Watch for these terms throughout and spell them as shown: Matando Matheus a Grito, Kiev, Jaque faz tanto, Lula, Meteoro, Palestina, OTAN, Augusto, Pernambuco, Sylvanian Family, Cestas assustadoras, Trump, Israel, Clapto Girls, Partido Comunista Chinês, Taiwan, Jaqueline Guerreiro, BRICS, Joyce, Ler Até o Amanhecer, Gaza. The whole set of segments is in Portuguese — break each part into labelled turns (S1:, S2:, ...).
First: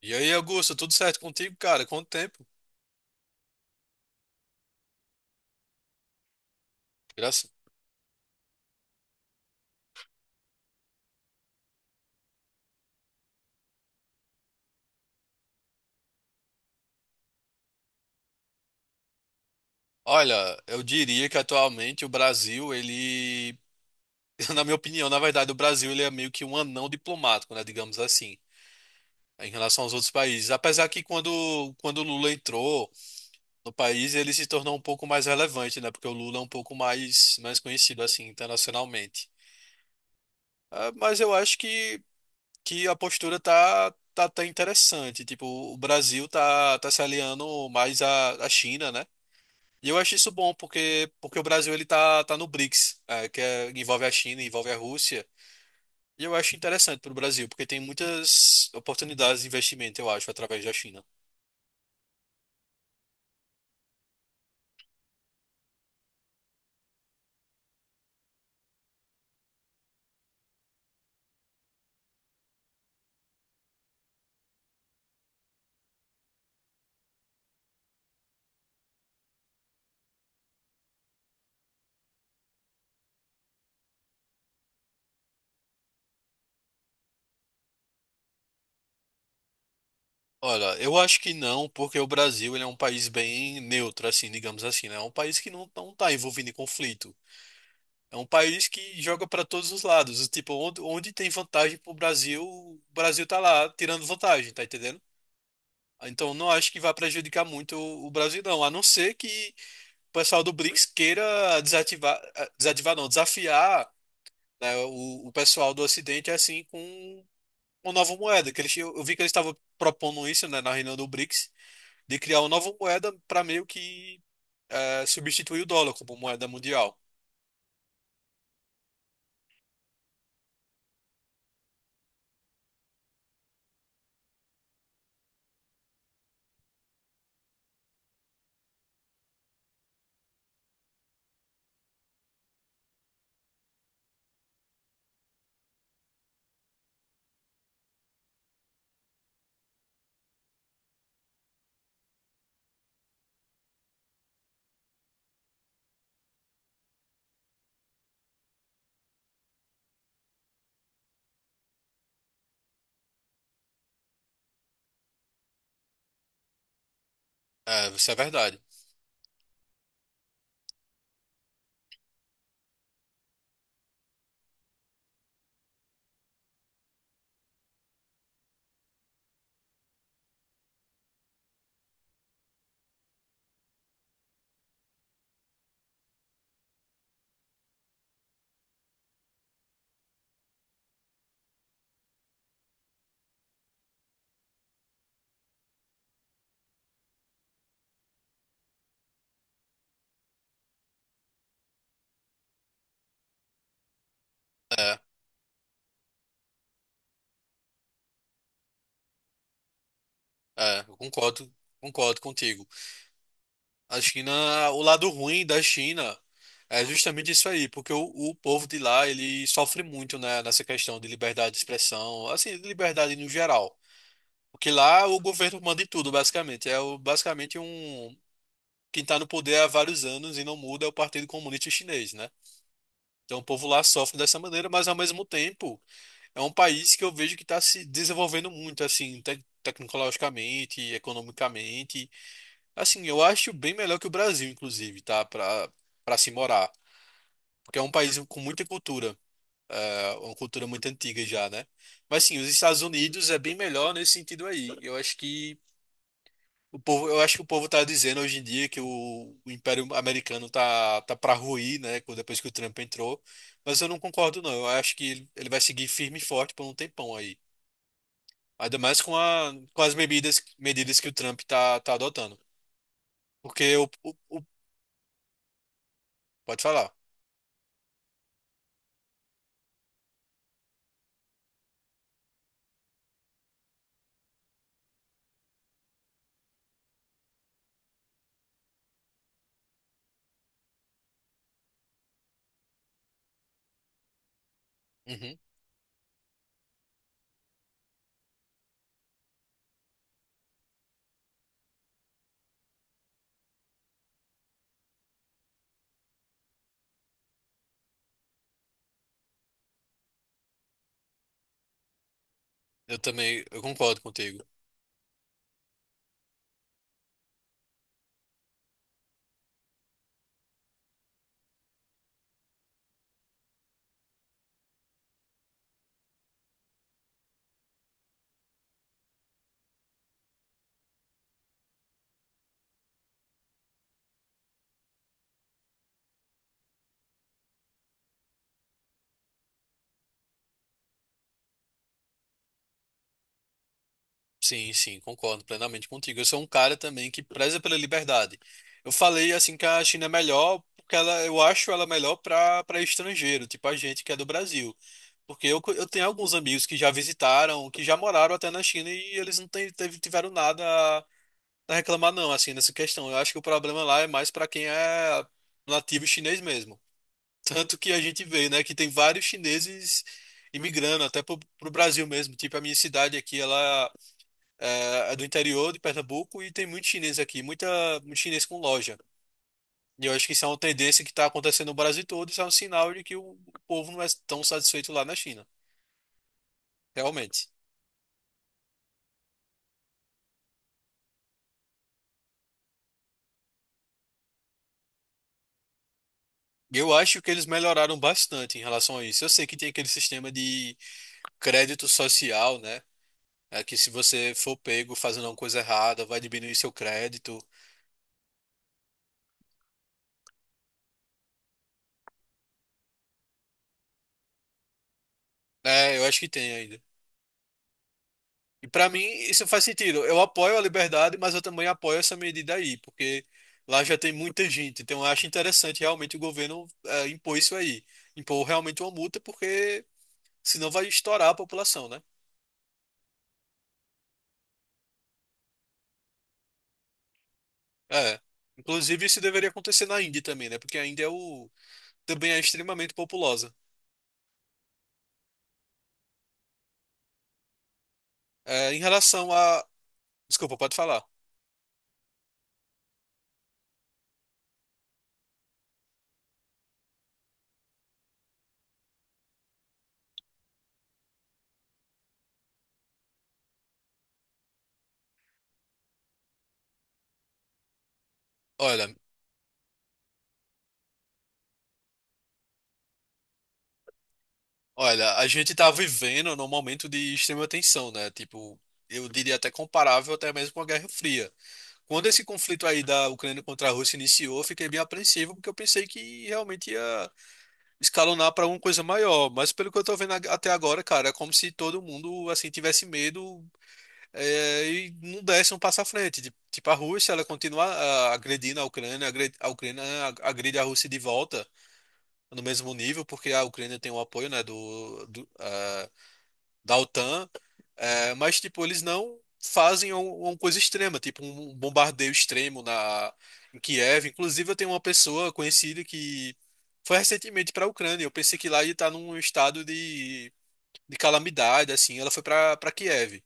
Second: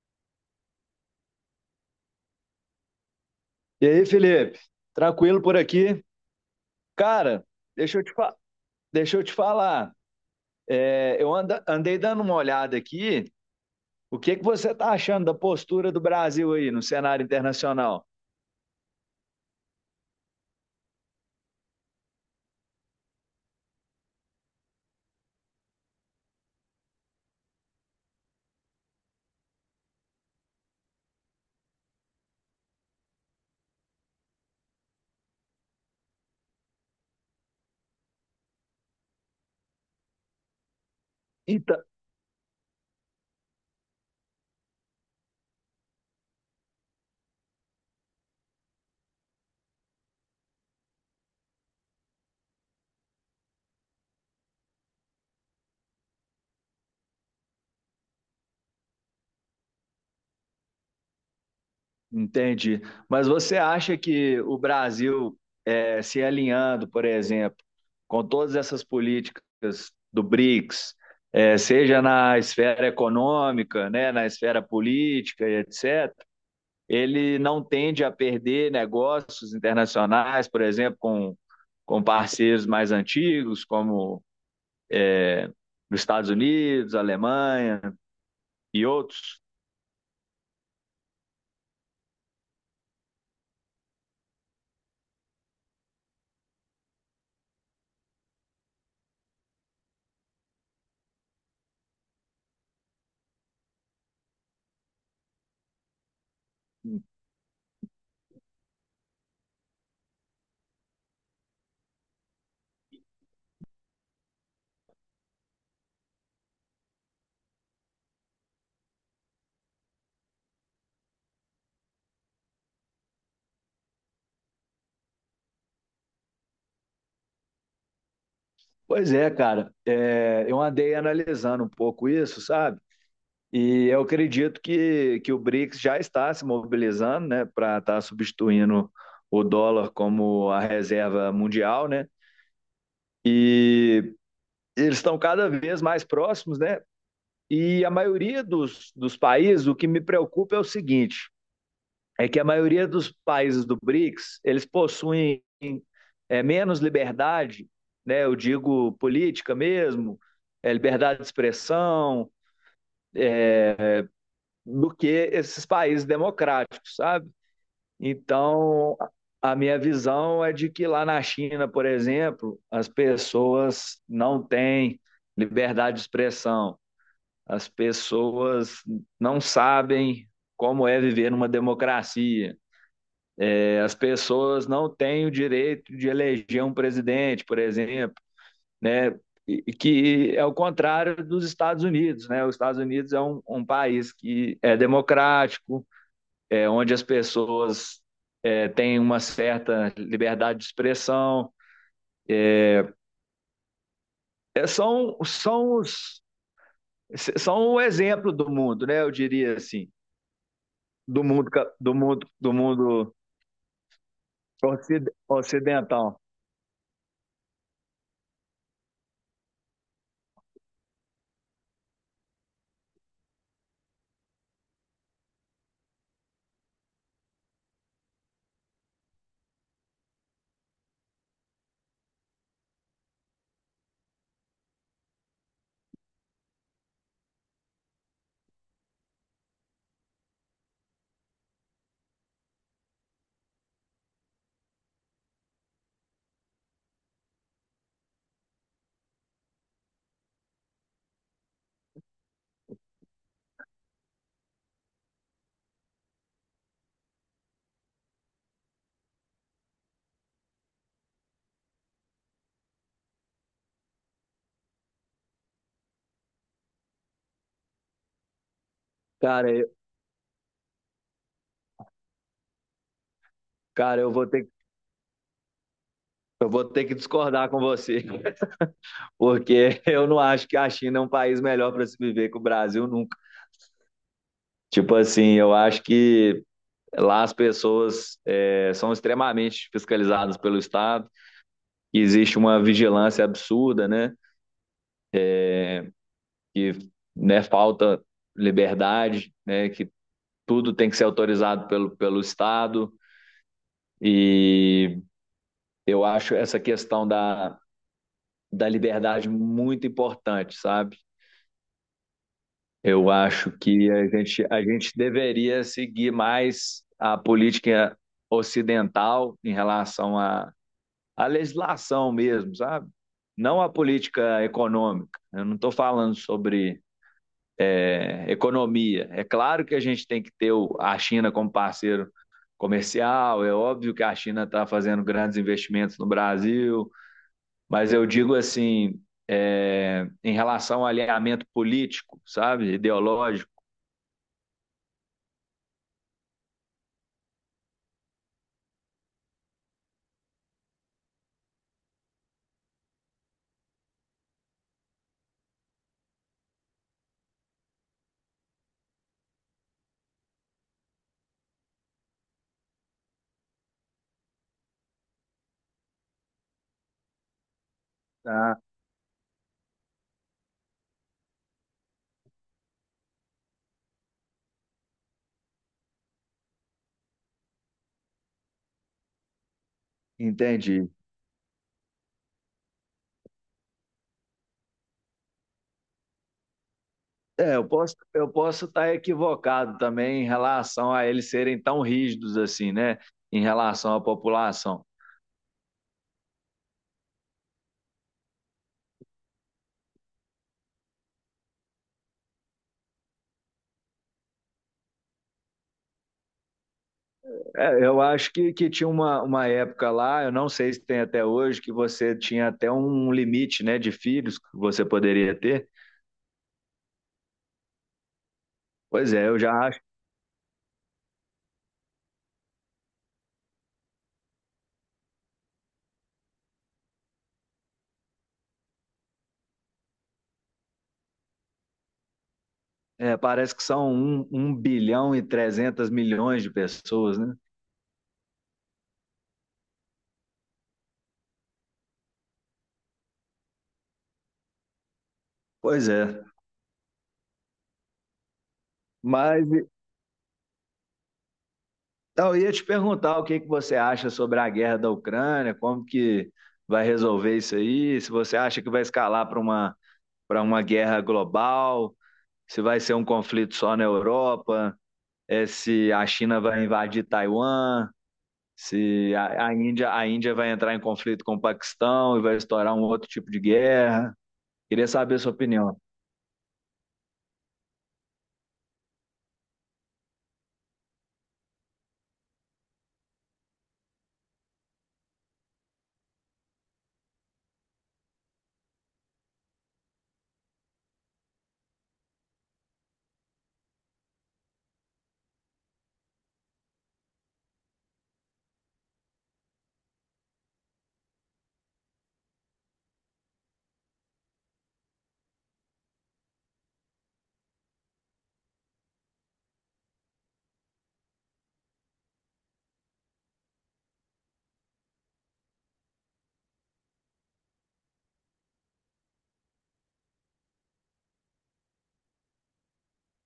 S1: E aí, Augusto, tudo certo contigo, cara? Quanto tempo?
S2: E aí, Felipe? Tranquilo por aqui? Cara,
S1: Graças.
S2: deixa eu te, fa- deixa eu te falar. Andei dando uma olhada aqui. O que que você está achando da postura do Brasil aí no cenário internacional?
S1: Olha, eu diria que atualmente o Brasil, ele, na minha opinião, na verdade, o Brasil ele é meio que um anão diplomático, né, digamos assim, em relação aos outros países. Apesar que quando o Lula entrou no país, ele se tornou um pouco mais relevante, né, porque o Lula é um pouco mais conhecido assim internacionalmente. Ah, mas eu acho
S2: Então,
S1: que a postura tá interessante. Tipo, o Brasil tá se aliando mais à China, né? E eu acho isso bom, porque o Brasil ele tá no BRICS, é, envolve a China, envolve a Rússia. E eu acho interessante para o Brasil, porque tem muitas oportunidades de investimento, eu acho, através da China.
S2: entendi. Mas você acha que o Brasil se alinhando, por exemplo, com todas essas políticas do BRICS, seja na esfera econômica, né, na esfera política e etc., ele não tende a perder negócios internacionais, por exemplo, com parceiros mais antigos, como os Estados Unidos, Alemanha e outros.
S1: Olha, eu acho que não, porque o Brasil ele é um país bem neutro, assim, digamos assim, né? É um país que não tá envolvido em conflito. É um país que joga para todos os lados. Tipo, onde tem vantagem pro Brasil, o Brasil tá lá tirando vantagem, tá entendendo? Então, não acho que vai prejudicar muito o Brasil, não. A não ser que o pessoal do Blitz queira desativar, desativar não, desafiar, né, o pessoal do Ocidente assim com uma nova moeda, que eles, eu vi que eles estavam propondo isso, né, na reunião do BRICS, de criar uma nova moeda para meio que substituir o dólar como moeda mundial.
S2: Pois é, cara. Eu andei analisando um pouco isso, sabe? E eu acredito que o BRICS já está se mobilizando, né, para estar tá substituindo o dólar como a reserva mundial, né? E eles estão cada vez mais próximos, né? E a maioria dos países, o que me preocupa é o seguinte: é que a maioria dos países do BRICS eles possuem menos liberdade, né? Eu digo política mesmo, liberdade de expressão, do que esses países democráticos, sabe?
S1: É, isso é verdade.
S2: Então, a minha visão é de que lá na China, por exemplo, as pessoas não têm liberdade de expressão. As pessoas não sabem como é viver numa democracia. As pessoas não têm o direito de eleger um presidente, por exemplo, né? E que é o contrário dos Estados Unidos, né? Os Estados Unidos é um país que é democrático, é onde as pessoas têm uma certa liberdade de expressão. É,
S1: É,
S2: são, são, os, São o exemplo do mundo, né? Eu diria assim,
S1: é, eu
S2: do mundo,
S1: concordo,
S2: do
S1: concordo
S2: mundo, do
S1: contigo.
S2: mundo
S1: A China, o lado ruim da China
S2: Ocidental.
S1: é justamente isso aí, porque o povo de lá, ele sofre muito, né, nessa questão de liberdade de expressão, assim, de liberdade no geral. Porque lá o governo manda em tudo, basicamente. Basicamente um. Quem está no poder há vários anos e não muda é o Partido Comunista Chinês, né? Então o povo lá sofre dessa maneira, mas ao mesmo tempo é um país que eu vejo que está se desenvolvendo muito, assim, te tecnologicamente, economicamente. Assim, eu acho bem melhor que o Brasil, inclusive, tá? Para se morar. Porque é um país com muita cultura, é uma cultura muito antiga já, né? Mas sim, os Estados Unidos é bem melhor nesse sentido aí. Eu acho que o povo, eu acho que o povo tá dizendo hoje em dia que o Império Americano tá para ruir, né? Depois que o Trump entrou. Mas eu não concordo, não. Eu acho que ele vai seguir firme e forte por um tempão aí. Ainda mais com,
S2: Cara,
S1: a,
S2: eu,
S1: com as medidas que o Trump tá adotando. Porque
S2: cara, eu
S1: Pode
S2: vou ter
S1: falar.
S2: que discordar com você, porque eu não acho que a China é um país melhor para se viver que o Brasil nunca. Tipo assim, eu acho que lá as pessoas são extremamente fiscalizadas pelo Estado, e existe uma vigilância absurda, né?
S1: Uhum.
S2: Que né, falta liberdade, né? Que tudo tem que ser autorizado pelo Estado. E eu acho essa questão da liberdade muito importante, sabe?
S1: Eu
S2: Eu
S1: também,
S2: acho
S1: eu
S2: que
S1: concordo contigo.
S2: a gente deveria seguir mais a política ocidental em relação à, à legislação mesmo, sabe? Não a política econômica. Eu não estou falando sobre economia. É claro que a gente tem que ter a China como parceiro comercial, é óbvio que a China está fazendo grandes investimentos no Brasil. Mas eu digo assim, em relação ao alinhamento político, sabe? Ideológico.
S1: Sim, sim, concordo plenamente contigo. Eu sou um cara também que preza pela liberdade. Eu falei assim que a China é melhor porque ela, eu acho ela melhor para estrangeiro, tipo a gente que é do Brasil. Porque eu tenho alguns amigos que já visitaram, que já moraram até na China e eles não tiveram nada a a reclamar, não, assim, nessa questão. Eu acho que o problema lá é mais para quem é nativo chinês mesmo. Tanto que a gente vê,
S2: Tá?
S1: né, que tem vários chineses imigrando até pro Brasil mesmo. Tipo, a minha cidade aqui, ela é do interior de Pernambuco e tem muito chinês aqui, muito chinês com loja. E eu acho que isso é uma
S2: Entendi.
S1: tendência que está acontecendo no Brasil todo, isso é um sinal de que o povo não é tão satisfeito lá na China, realmente.
S2: Eu posso estar equivocado também em relação a eles serem tão rígidos assim, né? Em relação à população.
S1: Eu acho que eles melhoraram bastante em relação a isso. Eu sei que tem aquele sistema de crédito social, né? É que se você for pego fazendo alguma coisa errada, vai diminuir seu crédito.
S2: Eu acho que tinha uma época lá, eu não sei se tem até hoje, que você tinha até um limite, né, de filhos que você poderia ter.
S1: É, eu acho que tem ainda. E pra mim
S2: Pois é, eu
S1: isso
S2: já
S1: faz
S2: acho.
S1: sentido. Eu apoio a liberdade, mas eu também apoio essa medida aí, porque lá já tem muita gente. Então eu acho interessante realmente o governo impor isso aí. Impor realmente uma multa, porque senão vai estourar a população, né?
S2: Parece que são um bilhão e 300 milhões de pessoas, né?
S1: É. Inclusive isso deveria acontecer na Índia também, né? Porque a Índia é o também é extremamente populosa.
S2: Pois é.
S1: É, em relação
S2: Mas
S1: a. Desculpa, pode falar.
S2: então, eu ia te perguntar o que que você acha sobre a guerra da Ucrânia, como que vai resolver isso aí, se você acha que vai escalar para uma guerra global, se vai ser um conflito só na Europa, se a China vai invadir Taiwan,
S1: Olha,
S2: se a Índia, a Índia vai entrar em conflito com o Paquistão e vai estourar um outro tipo de guerra. Queria
S1: olha,
S2: saber a
S1: a
S2: sua
S1: gente tá
S2: opinião.
S1: vivendo num momento de extrema tensão, né? Tipo, eu diria até comparável até mesmo com a Guerra Fria. Quando esse conflito aí da Ucrânia contra a Rússia iniciou, eu fiquei bem apreensivo porque eu pensei que realmente ia escalonar para alguma coisa maior. Mas pelo que eu tô vendo até agora, cara, é como se todo mundo assim tivesse medo e não desce um passo à frente. Tipo, a Rússia, ela continua agredindo a Ucrânia, a Ucrânia agride a Rússia de volta no mesmo nível, porque a Ucrânia tem o apoio, né, do da OTAN, mas, tipo, eles não fazem uma coisa extrema, tipo um bombardeio extremo na, em Kiev. Inclusive, eu tenho uma pessoa conhecida que foi recentemente para a Ucrânia. Eu pensei que lá ia estar num estado de calamidade, assim. Ela foi para Kiev.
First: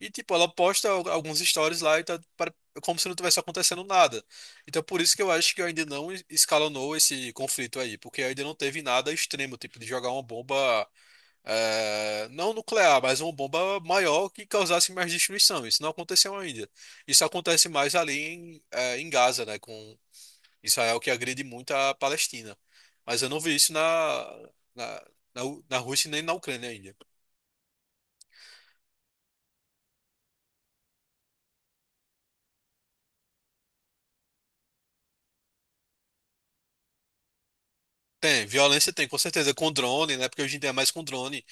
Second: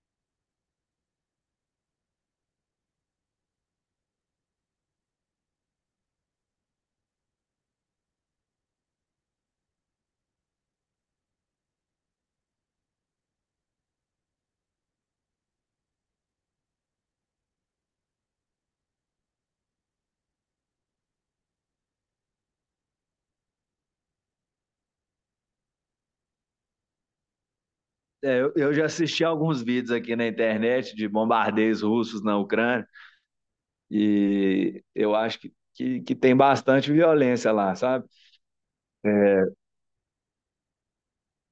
S1: E, tipo, ela posta alguns stories lá e tá como se não tivesse acontecendo nada. Então, por isso que eu acho que ainda não escalonou esse conflito aí, porque ainda não teve nada extremo, tipo, de jogar uma bomba, não nuclear, mas uma bomba maior que causasse mais destruição. Isso não aconteceu ainda. Isso acontece mais ali em, em Gaza, né, com Israel que agride muito a Palestina. Mas eu não vi isso na, na na Rússia nem na Ucrânia ainda.
S2: Eu já assisti alguns vídeos aqui na internet de bombardeios russos na Ucrânia. E eu acho que tem bastante violência lá, sabe?
S1: Tem, violência tem,
S2: É,
S1: com certeza, com drone, né? Porque hoje em dia é mais com drone.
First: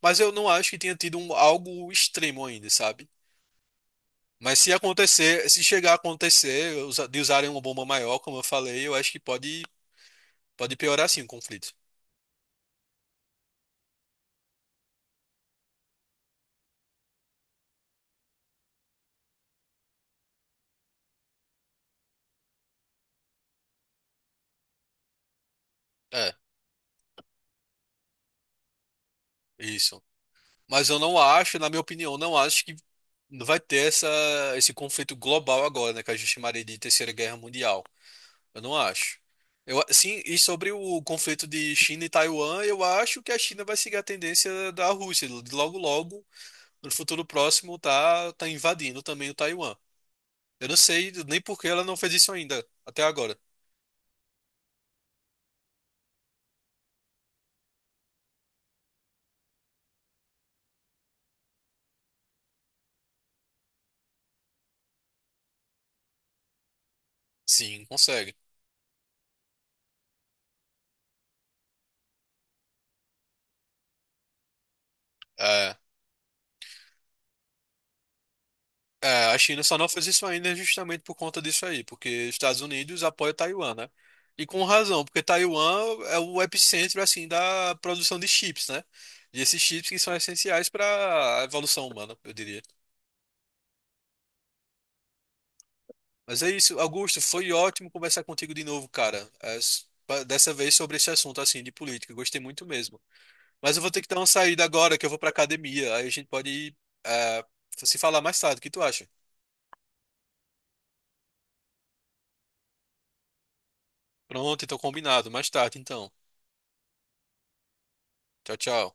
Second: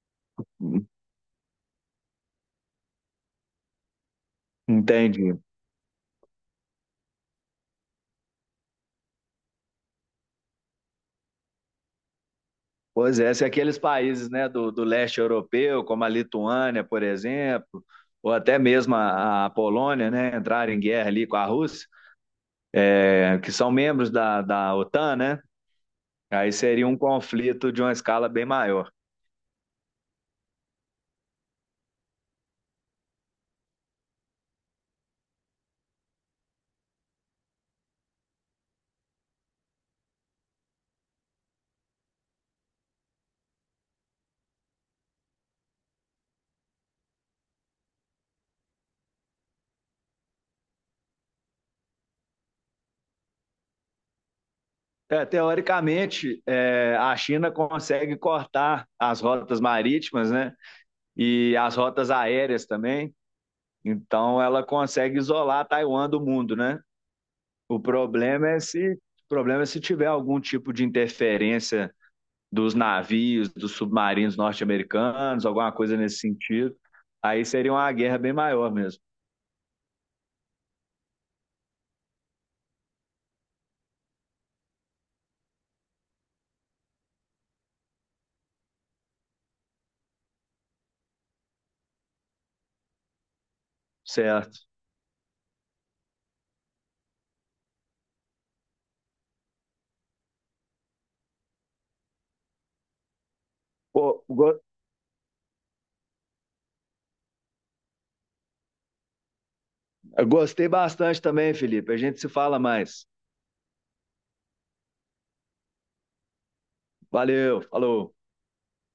S1: Mas eu não acho que tenha tido algo extremo ainda, sabe? Mas se
S2: entendi.
S1: acontecer, se chegar a acontecer de usarem uma bomba maior, como eu falei, eu acho que pode, pode piorar sim o conflito.
S2: Pois é, se aqueles países, né, do leste europeu, como a Lituânia, por exemplo, ou até mesmo a Polônia, né, entrarem em guerra ali com a Rússia, que são membros da OTAN, né?
S1: É,
S2: Aí seria um conflito de uma escala bem maior.
S1: isso. Mas eu não acho, na minha opinião, não acho que vai ter essa, esse conflito global agora, né? Que a gente chamaria de Terceira Guerra Mundial. Eu não acho. Eu, sim, e sobre o conflito de China e Taiwan, eu acho que a China vai seguir a tendência da Rússia, de logo logo, no futuro próximo, tá invadindo também o Taiwan. Eu não sei nem por que ela não fez isso ainda, até agora.
S2: É, teoricamente, é, a China consegue cortar as rotas marítimas, né? E as rotas aéreas também, então ela consegue isolar Taiwan do mundo, né?
S1: Sim, consegue.
S2: O problema é se tiver algum tipo de interferência dos navios, dos submarinos norte-americanos, alguma
S1: É,
S2: coisa nesse sentido. Aí seria uma guerra bem maior mesmo,
S1: é, a China só não fez isso ainda justamente por conta disso aí, porque os Estados Unidos apoiam Taiwan, né? E com razão, porque Taiwan é o epicentro, assim, da produção de chips, né? E esses chips que são essenciais para a evolução humana, eu diria.
S2: certo?
S1: Mas é isso, Augusto, foi ótimo conversar contigo de novo, cara. É, dessa vez sobre esse assunto assim de política, gostei muito mesmo. Mas eu vou ter que dar
S2: Pô,
S1: uma
S2: go-
S1: saída agora, que eu vou pra academia. Aí a gente pode é, se falar mais tarde. O que tu acha?
S2: gostei bastante também, Felipe. A gente se fala mais.
S1: Pronto, então combinado. Mais tarde, então.
S2: Valeu, falou.
S1: Tchau, tchau.